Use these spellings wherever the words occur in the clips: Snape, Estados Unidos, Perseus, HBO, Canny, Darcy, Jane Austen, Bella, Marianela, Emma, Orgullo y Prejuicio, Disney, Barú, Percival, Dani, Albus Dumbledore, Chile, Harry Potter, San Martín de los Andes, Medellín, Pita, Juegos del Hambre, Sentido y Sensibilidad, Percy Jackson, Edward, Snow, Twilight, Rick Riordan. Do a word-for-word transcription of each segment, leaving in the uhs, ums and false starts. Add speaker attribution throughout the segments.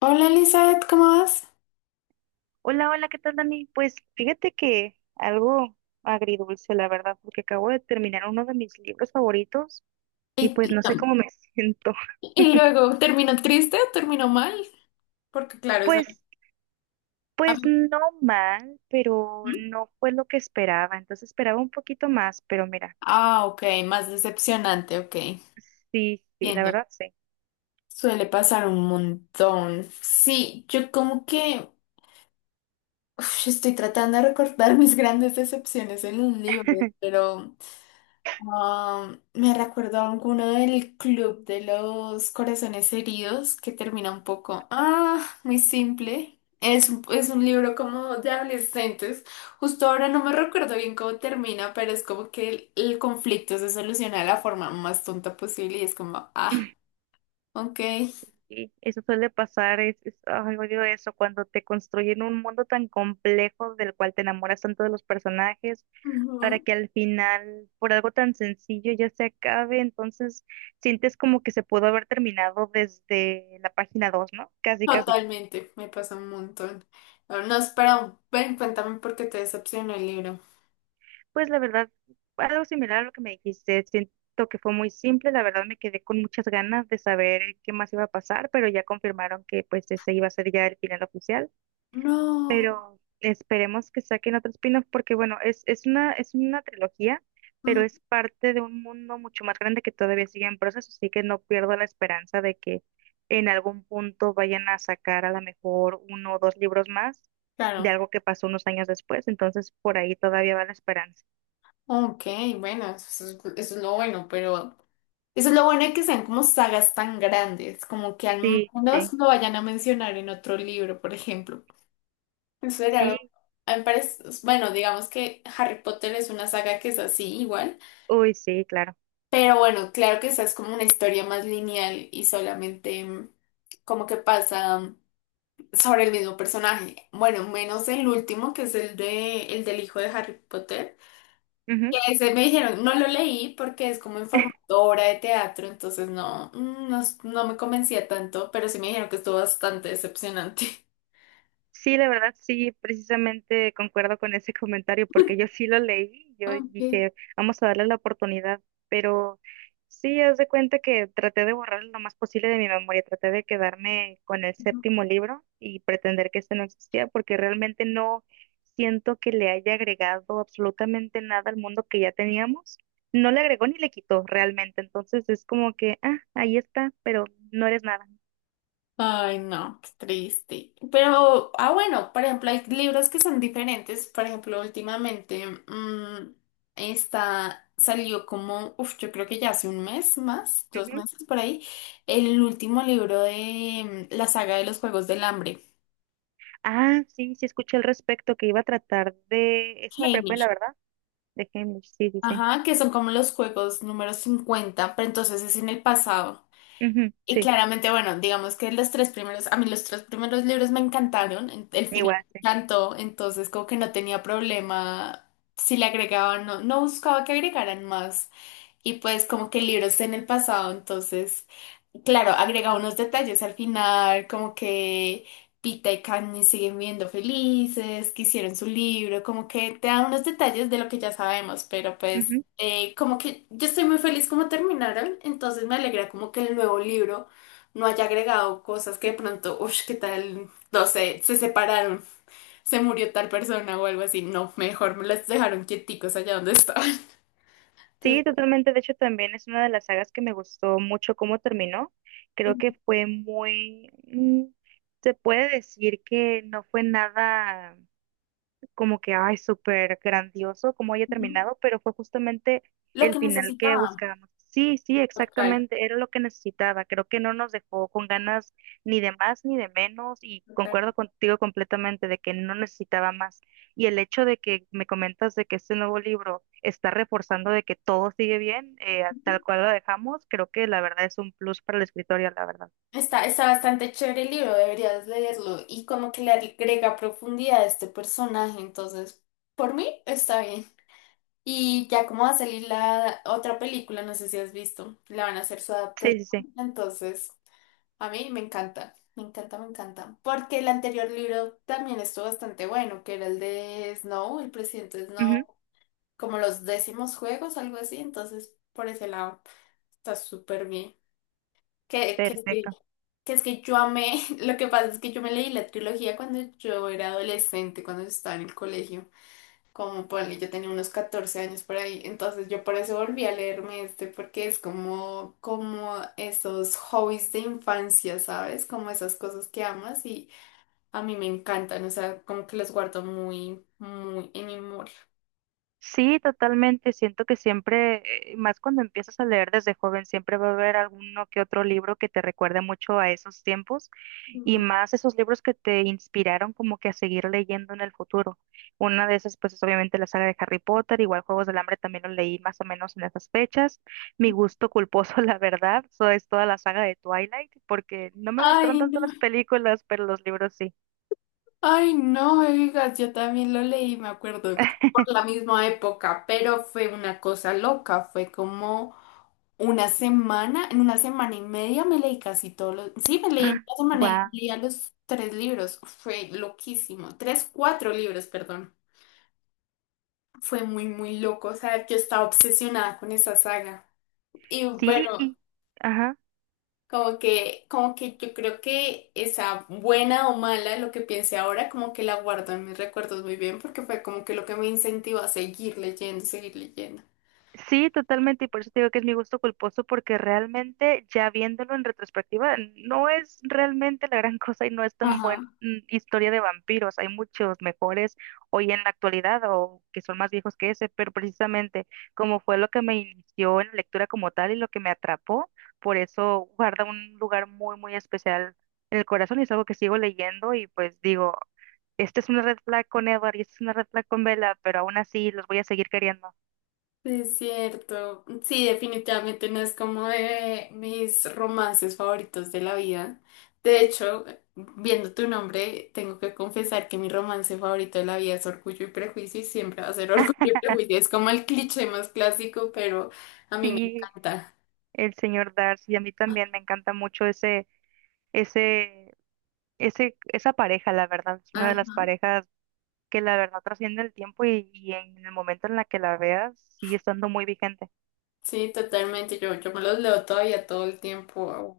Speaker 1: Hola Elizabeth, ¿cómo vas?
Speaker 2: Hola, hola, ¿qué tal, Dani? Pues fíjate que algo agridulce, la verdad, porque acabo de terminar uno de mis libros favoritos y
Speaker 1: Y,
Speaker 2: pues
Speaker 1: Y
Speaker 2: no sé cómo me siento.
Speaker 1: y luego, ¿terminó triste o terminó mal? Porque claro, es
Speaker 2: Pues,
Speaker 1: algo- a
Speaker 2: pues
Speaker 1: mí-
Speaker 2: no mal, pero
Speaker 1: ¿Mm?
Speaker 2: no fue lo que esperaba. Entonces esperaba un poquito más, pero mira,
Speaker 1: Ah, ok, más decepcionante, ok,
Speaker 2: sí, sí, la
Speaker 1: entiendo.
Speaker 2: verdad sí.
Speaker 1: Suele pasar un montón. Sí, yo como que uf, estoy tratando de recordar mis grandes decepciones en un libro, pero... Ah, me recuerdo a alguno del club de los corazones heridos que termina un poco, ah, muy simple. Es, un- es un libro como de adolescentes. Justo ahora no me recuerdo bien cómo termina, pero es como que el, el conflicto se soluciona de la forma más tonta posible y es como, ah, ok.
Speaker 2: Sí, eso suele pasar, es, es- ay, odio eso, cuando te construyen un mundo tan complejo del cual te enamoras tanto de los personajes para
Speaker 1: Ujú.
Speaker 2: que al final, por algo tan sencillo, ya se acabe. Entonces, sientes como que se pudo haber terminado desde la página dos, ¿no? Casi, casi.
Speaker 1: Totalmente, me pasa un montón. No, no, espera, ven, cuéntame por qué te decepcionó el libro.
Speaker 2: Pues la verdad, algo similar a lo que me dijiste, siento que fue muy simple, la verdad me quedé con muchas ganas de saber qué más iba a pasar, pero ya confirmaron que pues ese iba a ser ya el final oficial.
Speaker 1: No.
Speaker 2: Pero esperemos que saquen otro spin-off porque bueno, es, es una, es una trilogía, pero
Speaker 1: Ujú.
Speaker 2: es parte de un mundo mucho más grande que todavía sigue en proceso, así que no pierdo la esperanza de que en algún punto vayan a sacar a lo mejor uno o dos libros más de
Speaker 1: Claro.
Speaker 2: algo que pasó unos años después, entonces por ahí todavía va la esperanza.
Speaker 1: Ok, bueno, eso es, eso es lo bueno, pero eso es lo bueno de que sean como sagas tan grandes, como que al
Speaker 2: Sí,
Speaker 1: menos
Speaker 2: sí,
Speaker 1: lo vayan a mencionar en otro libro, por ejemplo. Eso era algo,
Speaker 2: sí,
Speaker 1: a mí me parece, bueno, digamos que Harry Potter es una saga que es así igual,
Speaker 2: uy, sí, claro.
Speaker 1: pero bueno, claro que esa es como una historia más lineal y solamente mm, como que pasa mm, sobre el mismo personaje. Bueno, menos el último, que es el de, el del hijo de Harry Potter. Ese me dijeron, no lo leí porque es como en formato obra de teatro, entonces no, mm, no, s- no me convencía tanto, pero sí me dijeron que estuvo bastante decepcionante.
Speaker 2: Sí, de verdad, sí, precisamente concuerdo con ese comentario porque yo sí lo leí, yo
Speaker 1: Ok.
Speaker 2: dije, vamos a darle la oportunidad, pero sí, haz de cuenta que traté de borrar lo más posible de mi memoria, traté de quedarme con el séptimo libro y pretender que este no existía porque realmente no siento que le haya agregado absolutamente nada al mundo que ya teníamos, no le agregó ni le quitó realmente, entonces es como que, ah, ahí está, pero no eres nada.
Speaker 1: Ay, no, qué triste. Pero, ah, bueno, por ejemplo, hay libros que son diferentes. Por ejemplo, últimamente mm, está, salió como, uf, yo creo que ya hace un mes más, dos meses por ahí, el último libro de mm, la saga de los Juegos del Hambre.
Speaker 2: Ah, sí, sí escuché al respecto que iba a tratar de... Es una precuela, ¿verdad? De Hamish, sí, sí, sí.
Speaker 1: Ajá, que son como los juegos número cincuenta pero entonces es en el pasado.
Speaker 2: Ujú,
Speaker 1: Y
Speaker 2: sí,
Speaker 1: claramente, bueno, digamos que los tres primeros, a mí los tres primeros libros me encantaron, en- el final
Speaker 2: igual,
Speaker 1: me
Speaker 2: sí.
Speaker 1: encantó, entonces como que no tenía problema si le agregaban, no, no buscaba que agregaran más y pues como que el libro está en el pasado, entonces, claro, agrega unos detalles al final, como que Pita y Canny siguen viendo felices, que hicieron su libro, como que te da unos detalles de lo que ya sabemos, pero pues
Speaker 2: Ujú.
Speaker 1: eh, como que yo estoy muy feliz como terminaron, entonces me alegra como que el nuevo libro no haya agregado cosas que de pronto, uff, qué tal, no sé, se separaron, se murió tal persona o algo así, no, mejor me las dejaron quieticos allá donde estaban.
Speaker 2: Sí, totalmente. De hecho, también es una de las sagas que me gustó mucho cómo terminó. Creo que fue muy... mm, se puede decir que no fue nada... como que, ay, súper grandioso cómo haya
Speaker 1: Entonces,
Speaker 2: terminado, pero fue justamente
Speaker 1: lo
Speaker 2: el
Speaker 1: que
Speaker 2: final que
Speaker 1: necesitaba.
Speaker 2: buscábamos. Sí, sí,
Speaker 1: Total.
Speaker 2: exactamente, era lo que necesitaba. Creo que no nos dejó con ganas ni de más ni de menos y concuerdo
Speaker 1: Total.
Speaker 2: contigo completamente de que no necesitaba más. Y el hecho de que me comentas de que este nuevo libro está reforzando de que todo sigue bien, eh, tal cual lo dejamos, creo que la verdad es un plus para la escritoria la verdad.
Speaker 1: Está, está bastante chévere el libro, deberías leerlo. Y como que le agrega profundidad a este personaje, entonces, por mí está bien. Y ya como va a salir la otra película, no sé si has visto, la van a hacer su
Speaker 2: Sí,
Speaker 1: adaptación.
Speaker 2: sí, sí.
Speaker 1: Entonces, a mí me encanta, me encanta, me encanta. Porque el anterior libro también estuvo bastante bueno, que era el de Snow, el presidente Snow,
Speaker 2: Ujú.
Speaker 1: como los décimos juegos, algo así. Entonces, por ese lado, está súper bien. Que, que, sí,
Speaker 2: Perfecto.
Speaker 1: que es que yo amé, lo que pasa es que yo me leí la trilogía cuando yo era adolescente, cuando estaba en el colegio, como ponle, yo tenía unos catorce años por ahí, entonces yo por eso volví a leerme este, porque es como, como esos hobbies de infancia, ¿sabes? Como esas cosas que amas y a mí me encantan, o sea, como que los guardo muy, muy en mi memoria.
Speaker 2: Sí, totalmente. Siento que siempre, eh, más cuando empiezas a leer desde joven, siempre va a haber alguno que otro libro que te recuerde mucho a esos tiempos y
Speaker 1: Ujú.
Speaker 2: más esos libros que te inspiraron como que a seguir leyendo en el futuro. Una de esas, pues es obviamente la saga de Harry Potter, igual Juegos del Hambre también lo leí más o menos en esas fechas. Mi gusto culposo, la verdad, so es toda la saga de Twilight, porque no me gustaron
Speaker 1: Ay,
Speaker 2: tanto
Speaker 1: no.
Speaker 2: las películas, pero los libros sí.
Speaker 1: Ay, no me digas, yo también lo leí, me acuerdo, como por la misma época, pero fue una cosa loca, fue como una semana, en una semana y media me leí casi todos los, sí, me leí en una semana y
Speaker 2: Guau.
Speaker 1: media los tres libros, fue loquísimo, tres, cuatro libros, perdón, fue muy, muy loco, o sea, yo estaba obsesionada con esa saga. Y
Speaker 2: Sí,
Speaker 1: bueno,
Speaker 2: y... ajá.
Speaker 1: como que, como que yo creo que esa buena o mala, lo que piense ahora, como que la guardo en mis recuerdos muy bien, porque fue como que lo que me incentivó a seguir leyendo y seguir leyendo.
Speaker 2: Sí, totalmente, y por eso te digo que es mi gusto culposo, porque realmente ya viéndolo en retrospectiva, no es realmente la gran cosa y no es tan buena
Speaker 1: Ajá.
Speaker 2: mm, historia de vampiros. Hay muchos mejores hoy en la actualidad o que son más viejos que ese, pero precisamente como fue lo que me inició en la lectura como tal y lo que me atrapó, por eso guarda un lugar muy, muy especial en el corazón y es algo que sigo leyendo y pues digo, esta es una red flag con Edward y esta es una red flag con Bella, pero aún así los voy a seguir queriendo.
Speaker 1: Sí, es cierto. Sí, definitivamente no es como de mis romances favoritos de la vida. De hecho, viendo tu nombre, tengo que confesar que mi romance favorito de la vida es Orgullo y Prejuicio y siempre va a ser Orgullo y Prejuicio. Es como el cliché más clásico, pero a mí me
Speaker 2: Sí,
Speaker 1: encanta.
Speaker 2: el señor Darcy. A mí también me encanta mucho ese, ese, ese, esa pareja, la verdad. Es una de las parejas que la verdad trasciende el tiempo y, y en el momento en la que la veas sigue estando muy vigente.
Speaker 1: Sí, totalmente. Yo, yo me los leo todavía todo el tiempo.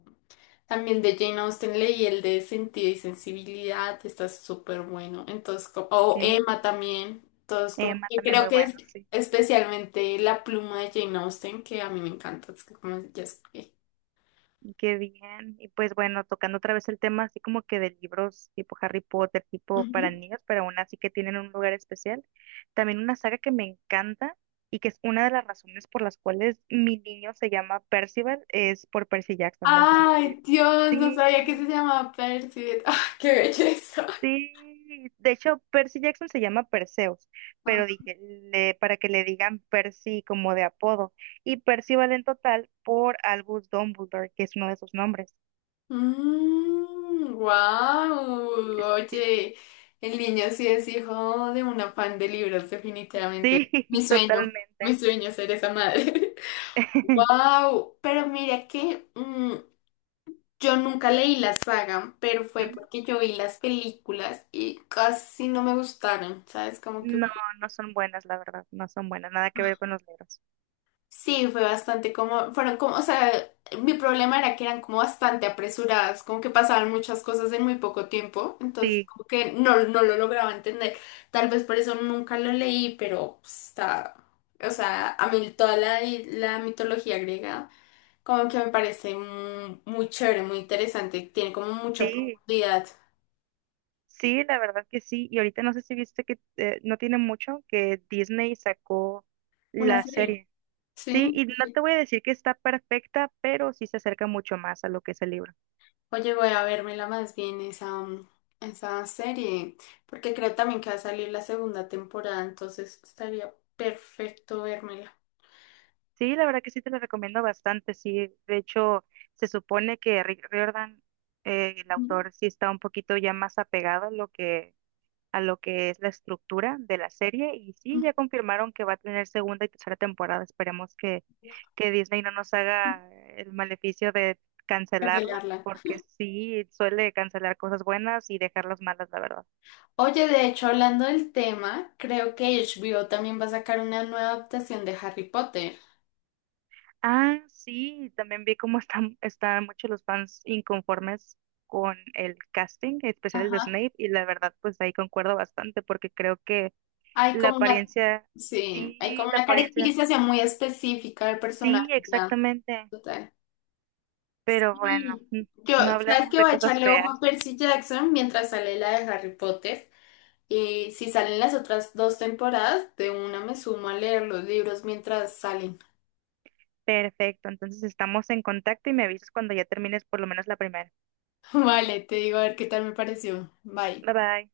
Speaker 1: También de Jane Austen leí el de Sentido y Sensibilidad, está súper bueno. Entonces, como, o
Speaker 2: Okay.
Speaker 1: Emma también. Entonces, como
Speaker 2: Emma
Speaker 1: que
Speaker 2: también muy
Speaker 1: creo que es
Speaker 2: bueno, sí.
Speaker 1: especialmente la pluma de Jane Austen que a mí me encanta. Es que como ya es- eh,
Speaker 2: Qué bien. Y pues bueno, tocando otra vez el tema así como que de libros tipo Harry Potter, tipo para
Speaker 1: ujú.
Speaker 2: niños, pero aún así que tienen un lugar especial. También una saga que me encanta y que es una de las razones por las cuales mi niño se llama Percival, es por Percy Jackson. No sé si lo.
Speaker 1: Ay, Dios, no sabía que se
Speaker 2: Sí,
Speaker 1: llamaba Percy. ¡Ah, qué belleza!
Speaker 2: sí. De hecho, Percy Jackson se llama Perseus, pero dije, le- para que le digan Percy como de apodo. Y Percy vale en total por Albus Dumbledore, que es uno de sus nombres.
Speaker 1: Mm, wow. Oye, el niño sí es hijo de un afán de libros, definitivamente.
Speaker 2: Sí,
Speaker 1: Mi sueño, mi
Speaker 2: totalmente.
Speaker 1: sueño es ser esa madre. Wow, pero mira que mm, yo nunca leí la saga, pero fue
Speaker 2: Ujú.
Speaker 1: porque yo vi las películas y casi no me gustaron, ¿sabes? Como que
Speaker 2: No, no son buenas, la verdad, no son buenas, nada que ver con los libros.
Speaker 1: sí, fue bastante como, fueron como, o sea, mi problema era que eran como bastante apresuradas, como que pasaban muchas cosas en muy poco tiempo, entonces
Speaker 2: Sí,
Speaker 1: como que no, no lo lograba entender. Tal vez por eso nunca lo leí, pero pues, está, o sea, a mí toda la, la mitología griega como que me parece mm, muy, chévere, muy interesante, tiene como mucha
Speaker 2: sí,
Speaker 1: profundidad.
Speaker 2: sí, la verdad que sí. Y ahorita no sé si viste que eh, no tiene mucho que Disney sacó
Speaker 1: Una
Speaker 2: la
Speaker 1: serie,
Speaker 2: serie. Sí,
Speaker 1: sí.
Speaker 2: y no te voy a decir que está perfecta, pero sí se acerca mucho más a lo que es el libro.
Speaker 1: Oye, voy a vérmela más bien esa, mm, esa serie, porque creo también que va a salir la segunda temporada, entonces estaría perfecto vérmela,
Speaker 2: Sí, la verdad que sí te la recomiendo bastante. Sí, de hecho, se supone que Rick Riordan, eh, el
Speaker 1: ujú.
Speaker 2: autor, sí está un poquito ya más apegado a lo que, a lo que es la estructura de la serie. Y sí,
Speaker 1: Mm,
Speaker 2: ya confirmaron que va a tener segunda y tercera temporada. Esperemos que, que Disney no nos haga el maleficio de cancelarla,
Speaker 1: cancelarla.
Speaker 2: porque sí suele cancelar cosas buenas y dejar las malas, la verdad.
Speaker 1: Oye, de hecho, hablando del tema, creo que H B O también va a sacar una nueva adaptación de Harry Potter.
Speaker 2: Ah, sí, también vi cómo están, están muchos los fans inconformes con el casting, en especial el de
Speaker 1: Ajá.
Speaker 2: Snape, y la verdad, pues ahí concuerdo bastante, porque creo que
Speaker 1: Hay
Speaker 2: la
Speaker 1: como una,
Speaker 2: apariencia,
Speaker 1: sí, hay
Speaker 2: sí,
Speaker 1: como
Speaker 2: la
Speaker 1: una
Speaker 2: apariencia,
Speaker 1: caracterización muy específica del
Speaker 2: sí,
Speaker 1: personaje, ya,
Speaker 2: exactamente,
Speaker 1: total.
Speaker 2: pero bueno,
Speaker 1: Sí.
Speaker 2: mm,
Speaker 1: Yo,
Speaker 2: no
Speaker 1: ¿sabes
Speaker 2: hablemos
Speaker 1: qué?
Speaker 2: de
Speaker 1: Voy a
Speaker 2: cosas
Speaker 1: echarle ojo
Speaker 2: feas.
Speaker 1: a Percy Jackson mientras sale la de Harry Potter. Y si salen las otras dos temporadas, de una me sumo a leer los libros mientras salen.
Speaker 2: Perfecto, entonces estamos en contacto y me avisas cuando ya termines por lo menos la primera.
Speaker 1: Vale, te digo a ver qué tal me pareció. Bye.
Speaker 2: Bye bye.